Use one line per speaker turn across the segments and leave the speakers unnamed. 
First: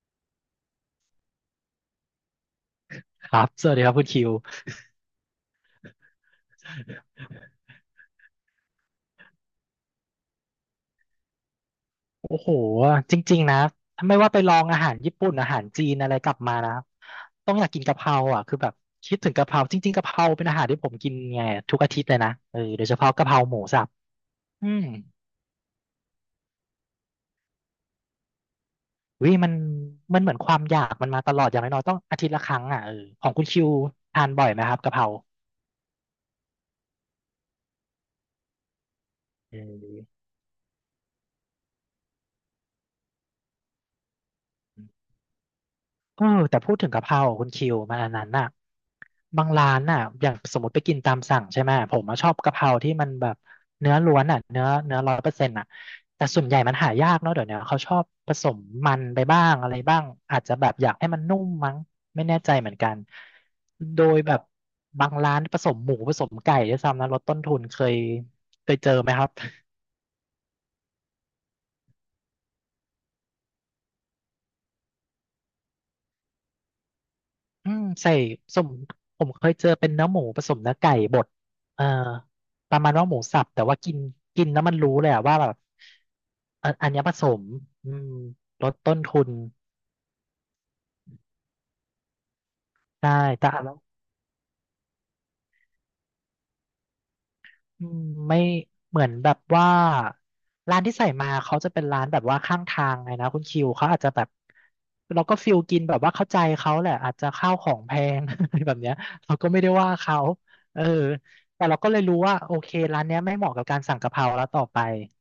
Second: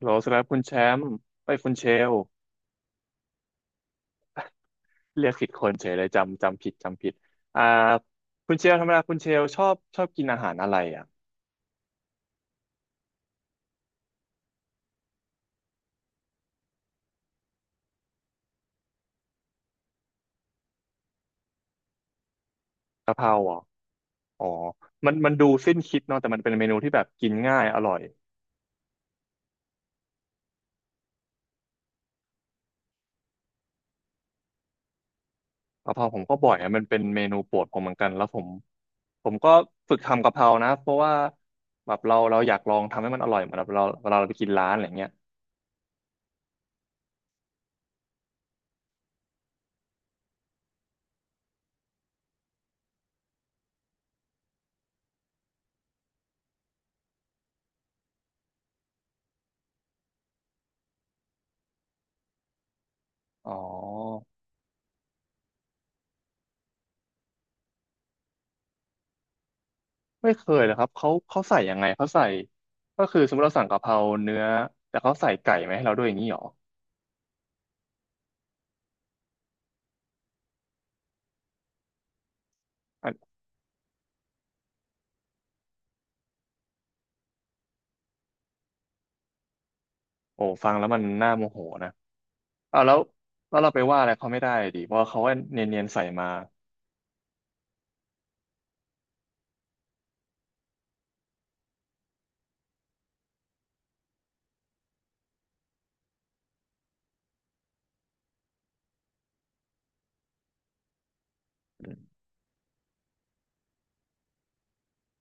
โหลสำหรับคุณแชมป์ไปคุณเชล
ครับสวัสดีครับคุณคิว
เรียกผิดคนเฉยเลยจำผิดจำผิดอ่าคุณเชลธรรมดาคุณเชลชอบกินอาหารอะไรอ่ะ
โอ้โหจริงๆนะถ้าไม่ว่าไปลองอาหารญี่ปุ่นอาหารจีนอะไรกลับมานะต้องอยากกินกะเพราอ่ะคือแบบคิดถึงกะเพราจริงๆกะเพราเป็นอาหารที่ผมกินไงทุกอาทิตย์เลยนะเออโดยเฉพาะ
กะเพ
กะเพ
รา
รา
เหร
ห
อ
มูสับ
อ๋อ
อืม
มันดูสิ้นคิดเนาะแต่มันเป็นเมนูที่แบบกินง่ายอร่อย
วิมันมันเหมือนความอยากมันมาตลอดอย่างน้อยๆต้องอาทิตย์ละครั้งอ่ะเออของคุณคิวทานบ่อยไหมครับกะเพรา
กะเพราผมก็บ่อยอะมันเป็นเมนูโปรดผมเหมือนกันแล้วผมก็
เอ
ฝึก
อ
ทำกะเพรานะเพราะว่าแบบเราอยากลองทำให้มันอร่อยเหมือนแบบเราเวลาเราไปกินร้านอะไรเงี้ย
เออแต่พูดถึงกะเพราคุณคิวมันอันนั้นน่ะบางร้านน่ะอย่างสมมติไปกินตามสั่งใช่ไหมผมอะชอบกะเพราที่มันแบบเนื้อล้วนอ่ะเนื้อร้อยเปอร์เซ็นต์อ่ะแต่ส่วนใหญ่มันหายากเนาะเดี๋ยวเนี้ยเขาชอบผสมมันไปบ้างอะไรบ้างอาจจะแบบอยากให้มันนุ่มมั้งไม่แน่ใจเหมือนกัน
อ๋อ
โดยแบบบางร้านผสมหมูผสมไก่ด้วยซ้ำนะลดต้นทุนเคยเจอไหมครับ
ไม่เคยเลยครับเขาใส่ยังไงเขาใส่ก็คือสมมติเราสั่งกะเพราเนื้อแต่เขาใส่ไก่มาให้เราด้วยอย่างนี้หรอ
อืมใส่สมผมเคยเจอเป็นเนื้อหมูผสมเนื้อไก่บดเอ่อประมาณว่า
อั
หมู
น
สับแต่ว่ากินกินแล้วมันรู้เลยอะว่าแบบอันเนี้ยผสมอืมลดต้นทุน
โอ้ฟังแล้วมันน่าโมโหนะเอาแล้ว
ได้แต่
แล้วเราไปว่าอะไรเขาไม่ได้ดิเพราะเขาก็เนียนๆใส่มา
อืมไม่เหมือนแบบว่าร้านที่ใส่มาเขาจะเป็นร้านแบบว่าข้างทางไงนะคุณคิวเขาอาจจะแบบเราก็ฟิลกินแบบว่าเข้าใจเขาแหละอาจจะข้าวของแพง อะไรแบบเนี้ยเราก็ไม่ได้ว่าเขาเออแต่เราก็เลยรู้ว่าโอเคร้านเนี้ยไม่เหมาะกับการสั่งกะเพราแล้วต่อไป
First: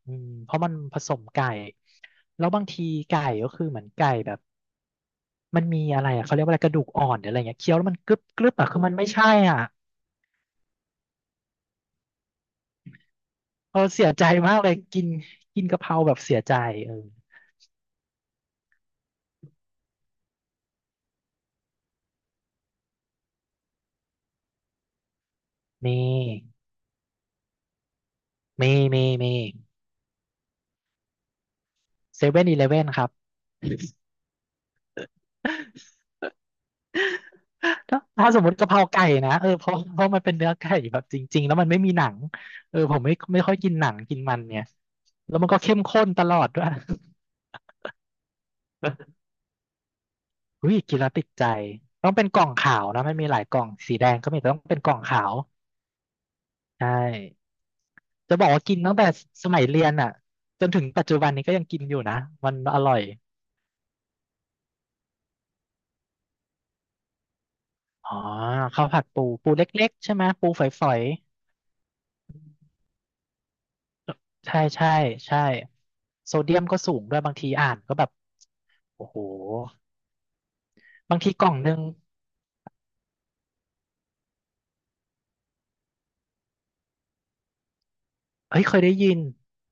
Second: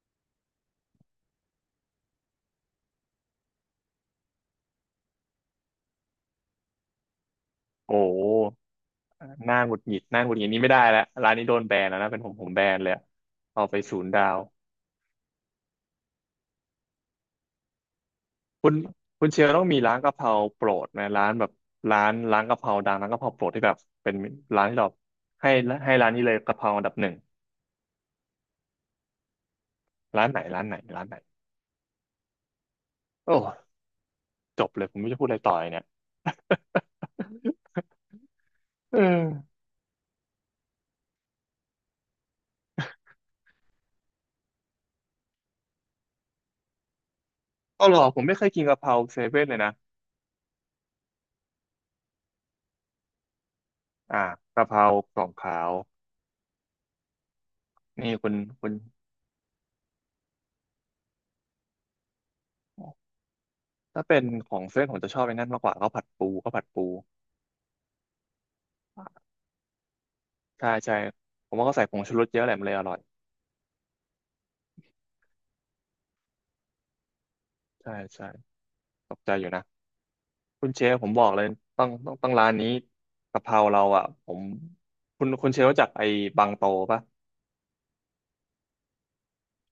อืมเพราะมันผสมไก่แล้วบางทีไก่ก็คือเหมือนไก่แบบมันมีอะไรอะเขาเรียกว่าอะไรกระดูกอ่อนหรืออะไรเงี้ยเคี้ยวแล้ว
โอ
มันกรึบกรึบ
้
อะคือมันไม่ใช่
หน้า
อ่ะ
หงุดหงิดหน้าหงุดหงิดนี่ไม่ได้แล้วร้านนี้โดนแบนแล้วนะเป็นผมแบนเลยอะเอาไป
เออ
ศู
เสี
น
ย
ย์ดา
ใจ
ว
มากเลยกินกินกะเพราแบบเสียใจเออ
คุณคุณเชียร์ต้องมีร้านกะเพราโปรดไหมร้านแบบร้านกะเพราดังร้านกะเพราโปรดที่แบบเป็นร้านที่เราให้ให้
มี
ร้านนี้เลยกะเพราอันดับหนึ่ง
มีมี
ร้านไหน
เซเว่นอีเลเว่นครับ
โอ้จบเลยผมไม่รู้จะพูดอะไรต่อเลยเนี่ย
ถ้าสมมติกะเพรา
เอ
ไก่นะเออ
อ
เพราะมันเป็นเนื้อไก่แบบจริงๆแล้วมันไม่มีหนังเออผมไม่ค่อยกินหนังกินมันเนี่ยแล้วมันก็เข้มข้นตลอดด้วย
เอาหรอผมไม่เคยกินกะเพราเซเว่นเลยนะ
อุ้ยกินแล้วติดใจต้องเป็นกล่องขาวนะมันมีหลายกล่องสีแดง
อ่า
ก็มีแต่ต้อง
กะเพ
เป็น
รา
กล่อง
ก
ขา
ล่อง
ว
ขาว
ใช่
นี่คุณ
จะบอกว่า
คุณ
กินตั้งแต่สมัยเรียนอ่ะจนถึงปัจจุบันนี้ก็ยังกินอยู่นะมันอร่อย
ถ้าเป็นของเซเว่นผมจะชอบไอ้นั่นมากกว่าข้าวผัดปู
อ๋อข้าวผัดปูปูเล็กๆใช่ไหมปู
ใช่
ฝอ
ใช่
ย
ผมว่าเขาใส่ผงชูรสเยอะแหละมันเลยอร่อย
ๆใช่ใช่ใช่โซเดียมก็สูงด้วยบางทีอ่าน
ใช่
ก็แบบ
ใช่
โอ้
ต
โห
กใจอยู่นะคุณเชฟผม
บาง
บอ
ที
กเล
ก
ย
ล่องหนึ่ง
ต้องร้านนี้กะเพราเราอ่ะผมคุณเชฟรู้จักไอ้บางโตปะ
เฮ้ยเคยได้ยิน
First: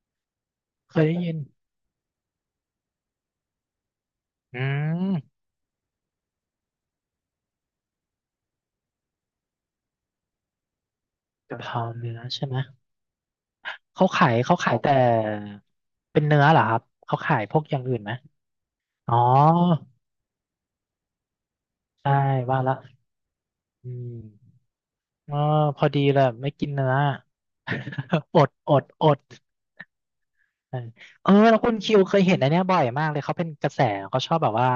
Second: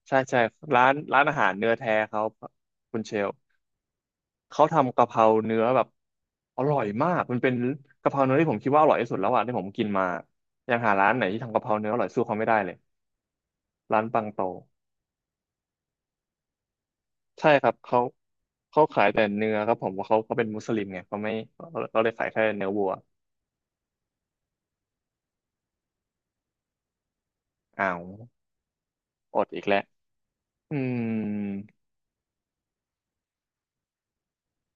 ใช่ใช่ร้าน
เคยได้
ร้าน
ยิ
อา
น
หารเนื้อแท้เขาคุณเชล
อื
เขาทำกะเพรา
ม
เนื้อแบบอร่อยมากมันเป็นกะเพราเนื้อที่ผมคิดว่าอร่อยที่สุดแล้วอะที่ผมกินมายังหาร้านไหนที่ทำ
กะ
กะ
เพ
เพรา
รา
เนื้ออร่อย
เนื้อ
สู้เขา
ใช่
ไม่
ไห
ได้
ม
เลยร้าน
เขา
ปัง
ขาย
โต
เขาขายแต่เป็นเนื้อเหรอครับเขาขาย
ใช่
พวก
ครั
อ
บ
ย่างอื่
เขา
นไหม
เขาขาย
อ๋อ
แต่เนื้อครับผมว่าะเขาก็เป็นมุสลิมไงเขาไม่เล
ใช่
ยขายแค่
ว่า
เนื้อ
ละ
วัว
อืมเออพอดีเลยไม่กินเนื้อ
อ้าว
อด
อดอีกแล้ว
เอ
อื
อเออแล้ว
ม
คุณคิวเคยเห็นอันเนี้ยบ่อยมากเลยเขาเป็นกระแสเขาชอบแบบว่า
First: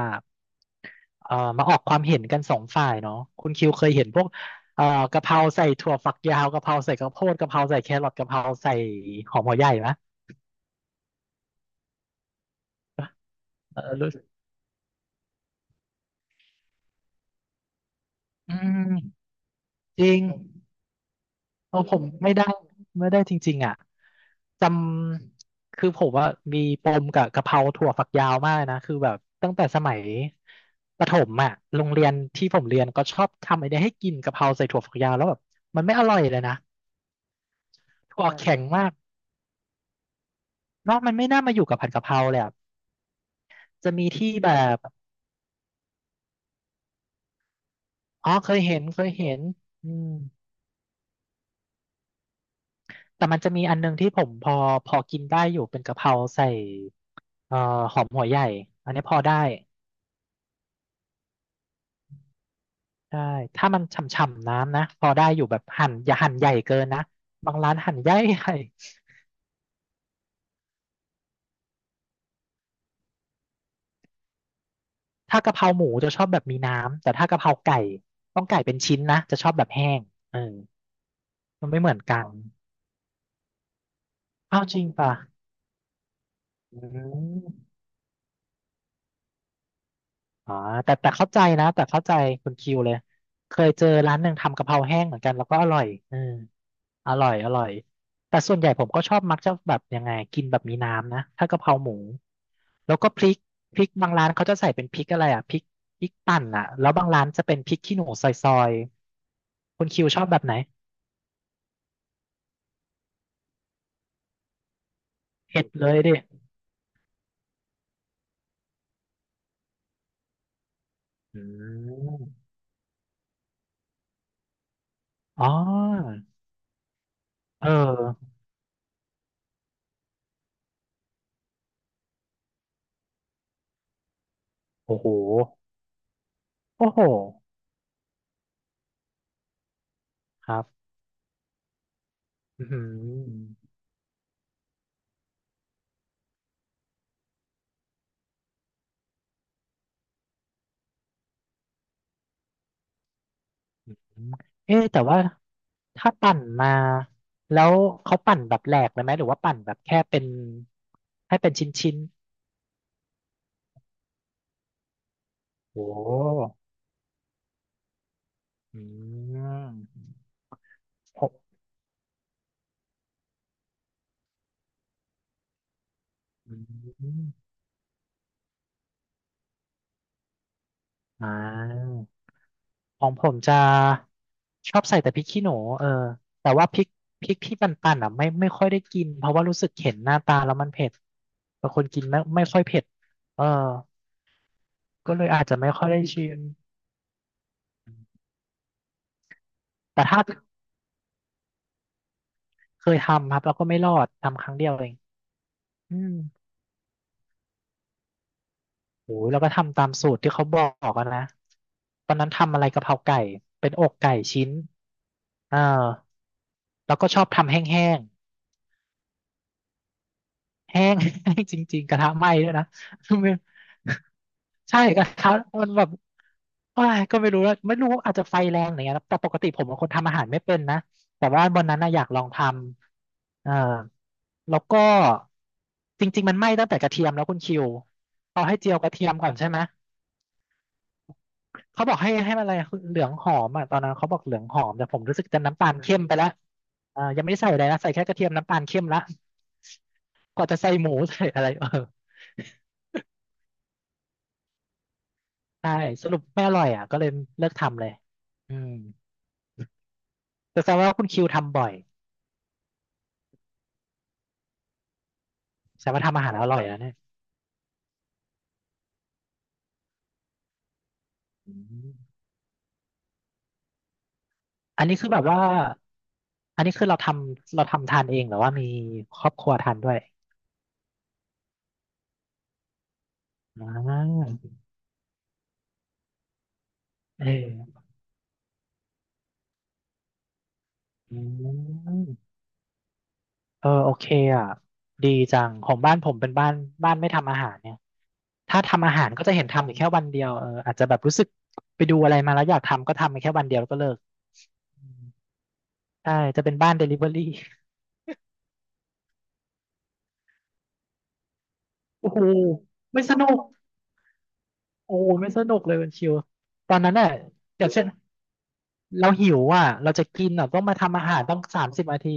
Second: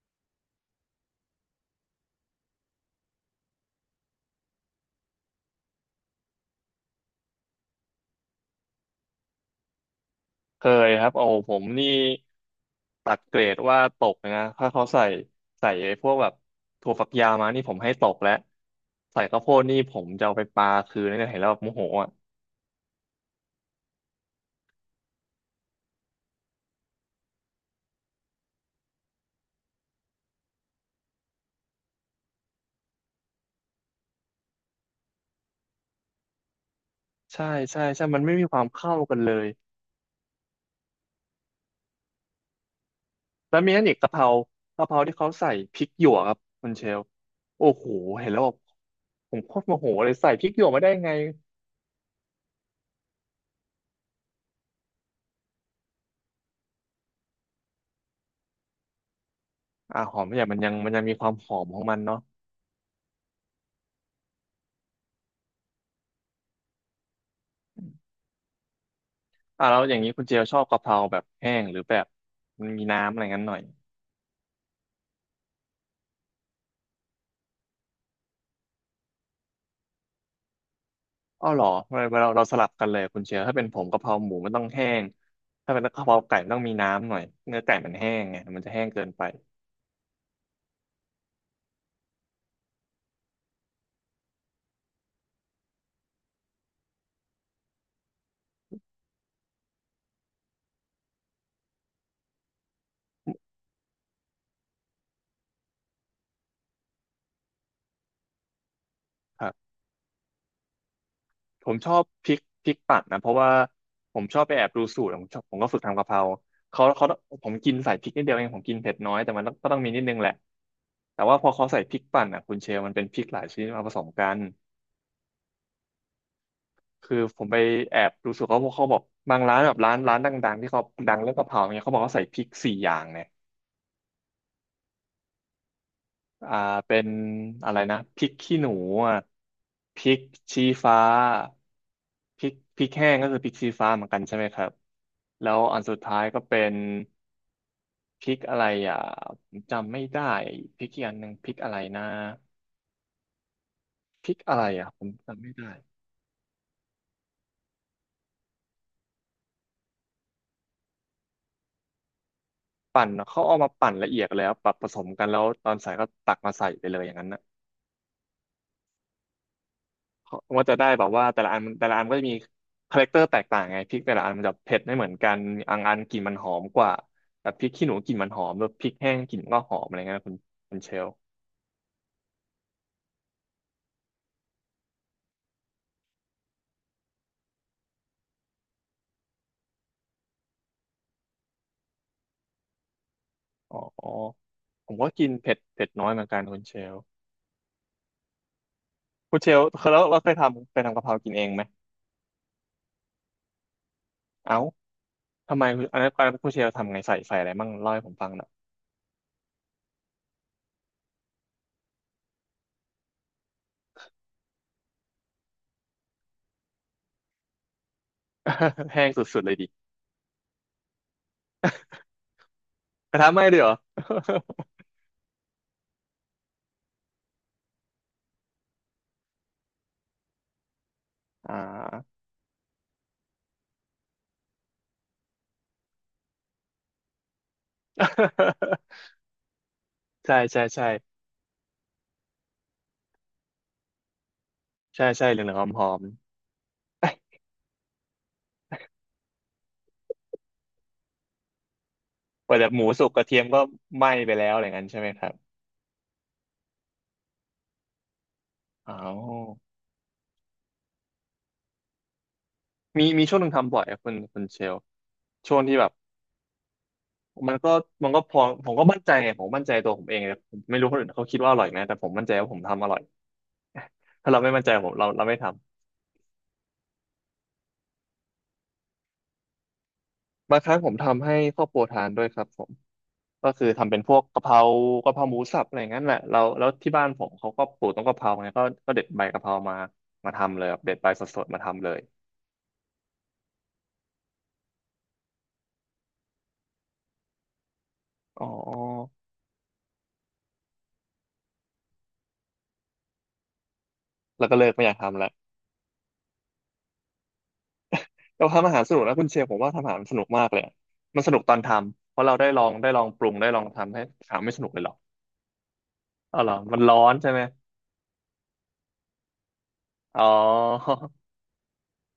เออมาออกความเห็นกันสองฝ่ายเนาะคุณคิวเคยเห็นพวกเออกะเพราใส่ถั่วฝักยาวกะเพราใส่กระโพดกะเพราใส่แครอทกะเพราใส่หอมหัวใหญ่ไหม
เคยครับโอ้ผมนี่ตัดเกรด
เอ
ว่า
อ
ต
รู้
กเลยนะถ้าเขาใส่ใส่ไอ้พวกแบบถั่วฝักยาวมานี่ผมให้ตกแล้ว
อื
ใส่
ม
ข้าวโพดนี่ผ
จ
ม
ริง
จะเอาไปปาคืนนี่เห็นแล้วแบบโม
เพ
โห
ราะผมไม่ได้จริงๆอ่ะจำคือผมว่ามีปมกับกะเพราถั่วฝักยาวมากนะคือแบบตั้งแต่สมัยประถมอ่ะโรงเรียนที่ผมเรียนก็ชอบทำไอเดียให้กินกะเพราใส่ถั่วฝักยาวแล้วแบบมันไม่อร่อยเลยนะ
ใช่ใช่ใช่มั
ถั่
น
ว
ไม่
อ่า
มีค
แข็ง
วาม
มา
เข้า
ก
กันเลย
เนอะมันไม่น่ามาอยู่กับผัดกะเพราเลยอะ
แล้วมีอัน
จะ
อีก
มี
กะเพรา
ที่แบบ
กะเพราที่เขาใส่พริกหยวกครับคุณเชลโอ้โหเห็
อ๋
น
อ
แล้ว
เค
แบบ
ยเห็นเคยเห็
ผม
น
โคตรโมโห
อืม
เลยใส่พริกหยวกมาได้ไง
แต่มันจะมีอันนึงที่ผมพอกินได้อยู่เป็นกะเพราใส่เอ่อหอมหัวใหญ่อันนี้พอได้
อ่าหอมเนี่ยมันยังมีความหอมของมันเนาะ
ใช่ถ้ามันฉ่ำๆน้ำนะพอได้อยู่แบบหั่นอย่าหั่นใหญ่เกินนะ บางร้านหั่นใหญ่ ๆ
อ่าแล้วอย่างนี้คุณเจลชอบกะเพราแบบแห้งหรือแบบมันมีน้ำอะไรงั้นหน่อย
ถ้ากะเพราหมูจะชอบแบบมีน้ำ แต่ถ้ากะเพราไก่ต้องไก่เป็นชิ้นนะ จะชอบแบบแห้งเออ
อ้อเหรอ
มันไม่เหมือ
เรา
นกัน
เราเราสลับกันเลยคุณเชลถ้าเป็นผมกะเพราหมูมันต้
อ้า
อ
ว
ง
จริ
แห้
ง
ง
ป่ะ
ถ้าเป็นกะเพราไก่มันต้องมี
อื
น้ำหน่อยเนื้
ม
อไก่มันแห้งไงมันจะแห้งเกินไป
อ๋อแต่เข้าใจนะ แต่เข้าใจคุณคิวเลย เคยเจอร้านหนึ่งทำกะเพราแห้งเหมือนกันแล้วก็อร่อยเออ อร่อยอร่อยแต่ส่วนใหญ่ผมก็ชอบมักจะแบบยังไงกินแบบมีน้ำนะถ้ากะเพราหมูแล้วก็พริกพริกบางร้านเขาจะใส่เป็นพริกอะไรอ่ะพริกปั่นอ่ะแล้วบางร้านจะเป็นพริกขี้หนูซอยๆคุณคิวชอบแบบไหน
ผมชอบพริกปั่นนะเพราะว่าผมชอบไปแอบดูสูตรผมชอบผม
เผ็
ก็
ด
ฝึก
เล
ทำ
ย
กะเพ
ดิ
ราเขาเขาผมกินใส่พริกนิดเดียวเองผมกินเผ็ดน้อยแต่มันต้องก็ต้องมีนิดนึงแหละแต่ว่า
อื
พอเขาใส่พริกปั่นอ่ะ
ม
คุณเชลมันเป็นพริกหลายชนิดมาผสมกัน
อ๋อ
คือผมไป
เอ
แอบดู
อ
สูตรเขาเพราะเขาบอกบางร้านแบบร้านดังๆที่เขาดังเรื่องกะเพราเนี่ยเขาบอกเขาใส่พริกสี่อย่างเนี่ย
โอ้โห
อ่า
โอ้
เป็
โห
นอะไรนะพริกขี้หนูอ่ะพริก
ครั
ชี้
บ
ฟ้าพริก
อื
พริกแห้งก็
ม
คือพริกชี้ฟ้าเหมือนกันใช่ไหมครับแล้วอันสุดท้ายก็เป็นพริกอะไรอ่ะผมจำไม่ได้พริกอีกอันหนึ่งพริกอะไรนะพริกอะไร
เอ๊ะ
อ่ะผ
แต่
ม
ว่า
จำไม่ได้
ถ้าปั่นมาแล้วเขาปั่นแบบแหลกเลยไหมหรือว่าปั่นแบบแค่เป็นให้เป็นชิ้นๆ
ปั่นเขาเอามาปั่นละเอียดแล้วปรับผสมกันแล้วตอน
โอ้
ใส่ก็ตักมาใส่ไปเลยอย่างนั้นนะ
อืม
ว่าจะได้แบบ
ผ
ว่าแต่ละ
ม
อันแต่ละอันก็จะมีคาแรคเตอร์แตกต่างไงพริกแต่ละอันมันจะเผ็ดไม่เหมือนกันอันกลิ่นมันหอ
อื
มกว่าแบ
ม
บพริกขี้หนูกลิ่นมันหอมแบบพริกแห้งกลิ่นก็หอมอะไรเงี้ยคุณคุณเชล
อ่าของผมจะชอบใส่แต่พริกขี้หนูเออแต่ว่าพริกที่ปั่นๆอ่ะไม่ค่อยได้กินเพราะว่ารู้สึกเห็นหน้าตาแล้วมันเผ็ดบางคนกินไม่ค่อยเผ็ดเออ
อ๋อผมก็
ก็เล
กิ
ย
น
อาจ
เผ็
จะ
ด
ไม่ค่
เผ็
อ
ด
ยได้
น้อยเหมือ
ชิ
นกั
ม
นคุณเชลคุณเชลเคยแล้ว
แต่
เรา
ถ้า
เคยทำกะเพรากินเองไหม
เคยทำครับแล้วก็ไม่รอดทำครั้ง
เอ้า
เดียวเอง
ทำไมคุณ
อื
อันนั้
ม
นอันนั้นคุณเชลทำไงใส่อะไรมั่งเล่าให้ผมฟังหน่อย
โอ้ยแล้วก็ทำตามสูตรที่เขาบอกอะนะตอนนั้นทำอะไรกะเพราไก่เป็นอกไก่ชิ้นเออ แล้วก็ชอบทำแห้ง
แห้งสุดๆเลยดิ
ๆแห้ง แห้ง จริงๆกระทะไหม้ด้วยนะ
กระทะไหม้ด้วยเหรอ
ใช่กระทะมันแบบโอ้ยก็ไม่รู้อาจจะไฟแรงหรือไงนะแต่ปกติผมเป็นคนทำอาหารไม่เป็นนะแต่ว่า
อ่า
วันนั้นนะอยากลองทำเออแล้วก็จริงๆมันไหม้ตั้งแต่กระเทียมแล้วคุณคิวเขาให้เจียวกระเทีย มก่อนใช่ไหม
ใช่ใช่ใช่
เขาบอกให้มันอะไรเหลืองหอมอ่ะตอนนั้นเขาบอกเหลืองหอมแต่ผม
ใช่
รู้สึ
ใช่
ก
เห
จะ
ลือง
น้ำตาล
ๆหอ
เข้ม
ม
ไป
ๆ
แล้วยังไม่ได้ใส่อะไรนะใส่แค่กระเทียมน้ำตาลเข้มละ กว่าจะใส่หมูใส่อะไรเออ
กว่าจะหมูสุกกระเทียมก็ไหม้ไปแล้วอะไรเงน้ยใช่ไหมครับ
ใช่สรุปไม่อร่อยอ่ะก็เลยเลิกทำเลยอืม
อ๋อ
แต่แสดงว่าคุณคิวทำบ่อย
มีช่วงหนึ่งทำบ่อยครับคุณเชลช่วงที่แบ
แสด
บ
งว่าทำอาหารอร่อยแล้วเนี่ย
มันก็มันก็พอผมก็มั่นใจไงผมมั่นใจตัวผมเองเลยผมไม่รู้คนอื่นเขาคิดว่า
อื
อร่อยไหมแต่
ม
ผมมั่นใจว่าผมทำอร่อย ถ้าเราไม่มั่นใจ
อัน
ผม
นี้
เรา
คือแบ
เรา
บ
ไม่
ว่า
ท
อันนี้คือเราทำทานเองหรือว่ามีครอบครัวทานด้วย
ำบางครั้งผมทำให้ครอบครัวทานด้วยครับผมก็
อ่
คือทำเป็นพวก
า
กะเพรากะเพราหมูสับอะไรอย่างนั้นแหละเราแล้วที่บ้านผ
เอ
มเขาก็ป
อ
ลูกต้นกะเพราไงก็เด็ดใบกะเพรามามาทำเลยครับเด็ดใบ
อื
สดๆมาทำเลย
มเออโอเคอ่ะดีจังของบ้านผมเป็นบ้านไม่ทำอาหารเนี่ย
อ๋
ถ้าทำอาหาร
อ
ก็จะเห็นทำอยู่แค่วันเดียวเอออาจจะแบบรู้สึกไปดูอะไรมาแล้วอยากทำก็ทำไปแค่วันเดียวแล้วก็เลิก
แล้วก็เลิกไม่อยากทำละ
ใช่จะเป็นบ้านเดลิเวอรี่
เราทำอาหารสนุกนะคุณเชลผมว่าทำอาหารสนุกมากเลยอะมันสนุกตอนท
โอ้
ำ เพ
โห
ราะเราได้ลองได้ล
ไม่
อง
ส
ป
นุ
รุง
ก
ได้ลองทำให้ถามไม่สนุกเลยหรอ
โอ้
ก
โหไม่สนุกเลยมันชิว
อ๋อเหรอ
ตอ
มั
น
น
นั้
ร้
น
อ
น่ะ
นใช่ไหม
อย่างเช่นเราหิวอ่ะเราจะ
อ๋อ
กินอ่ะต้องมาทำ อาหารต้อง30 นาที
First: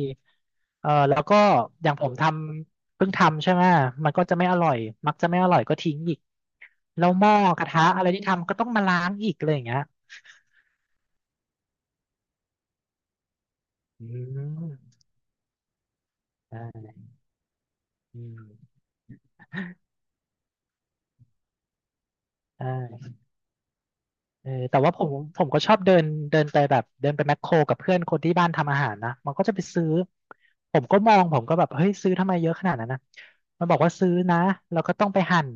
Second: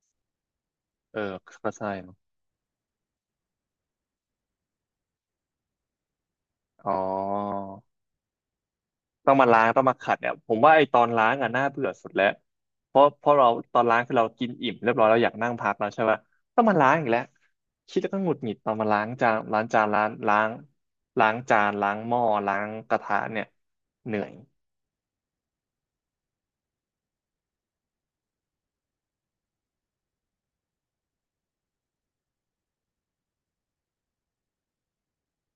เออแล้
เออ
วก็
ก็
อ
ใช่
ย่างผ
เน
ม
อะ
ทำเพิ่งทำใช่ไหมมันก็จะไม่อร่อยมักจะไม่อร่อยก็ทิ้งอีก
อ๋อ
แล้วหม้อกระทะอะไรที่ทำก็ต้องมาล้าง
ต้
อี
อ
ก
ง
อะ
มา
ไรอ
ล้า
ย่าง
ง
เงี้
ต้
ย
องมาขัดเนี่ยผมว่าไอ้ตอนล้างอ่ะน่าเบื่อสุดแล้วเพราะเราตอนล้าง
อื
คือเรากินอิ่มเรีย
ม
บร้อยเราอยากนั่งพักแล้วใช่ปะ
ใช
ต้องมาล้า
่
งอีกแล้วคิดแล้วก็
อื
หงุด
ม
หงิดตอนมาล้างจานล้างจานล้างล้างจานล้างหม้อล้า
ใช
งกระ
่
ทะเนี่ยเหนื่อย
เออแต่ว่าผมก็ชอบเดินเดินไปแบบเดินไปแมคโครกับเพื่อนคนที่บ้านทำอาหารนะมันก็จะไปซื้อผมก็มองผมก็แบบเฮ้ยซื้อทำไมเยอะขนาดนั้นนะมันบอกว่าซื้อนะแล้วก็ต้องไปหั่น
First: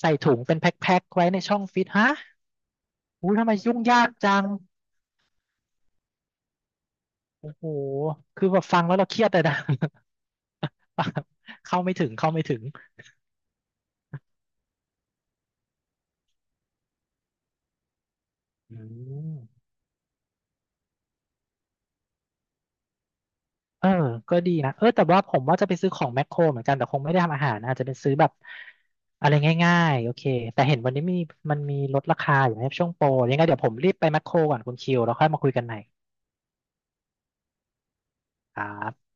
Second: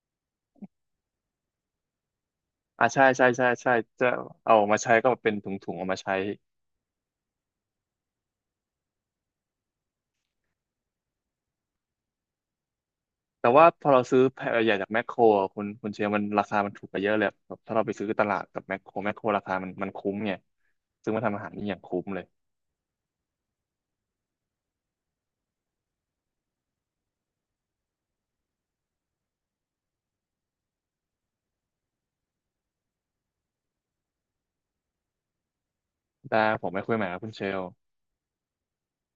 ใส่ถุงเป็นแพ็คๆไว้ในช่องฟิตฮะ
อ่าใช่ใช่
อู้ทำ
ใช่
ไม
ใช่
ยุ่งยา
จะ
กจัง
เอาออกมาใช้ก็เป็นถุงๆออกมาใช้
โอ้โหคือแบบฟังแล้วเราเครียดเลยนะ ฟังเข้าไม่ถึง
แต่ว่าพอเราซื้อแพ็คใหญ่จากแมคโครอะคุณเชียร์มันราคามันถูกกว่าเยอะเลยแบบถ้าเราไปซื้อตลาดกับแม
อื
คโครแมคโคร
ม
ราคามันคุ้มไงซึ่งมาทำอาหารนี่อย่างคุ้มเลย
เออก็ดีนะเออแต่ว่าผมว่าจะไปซื้อของแมคโครเหมือนกัน แต่คงไม่ได้ทำอาหารนะอาจจะเป็นซื้อแบบอะไรง่ายๆ โอเค แต่เห็นวันนี้มีมันมีลดราคาอยู่ในะช่วงโปรยังไงเดี๋ยวผมรีบไปแมคโครก่อนคุณคิวแล้วค่อยมาคุยกันใหม่
ได้ผมไม่คุยใหม่ครับคุณเชล
ครับ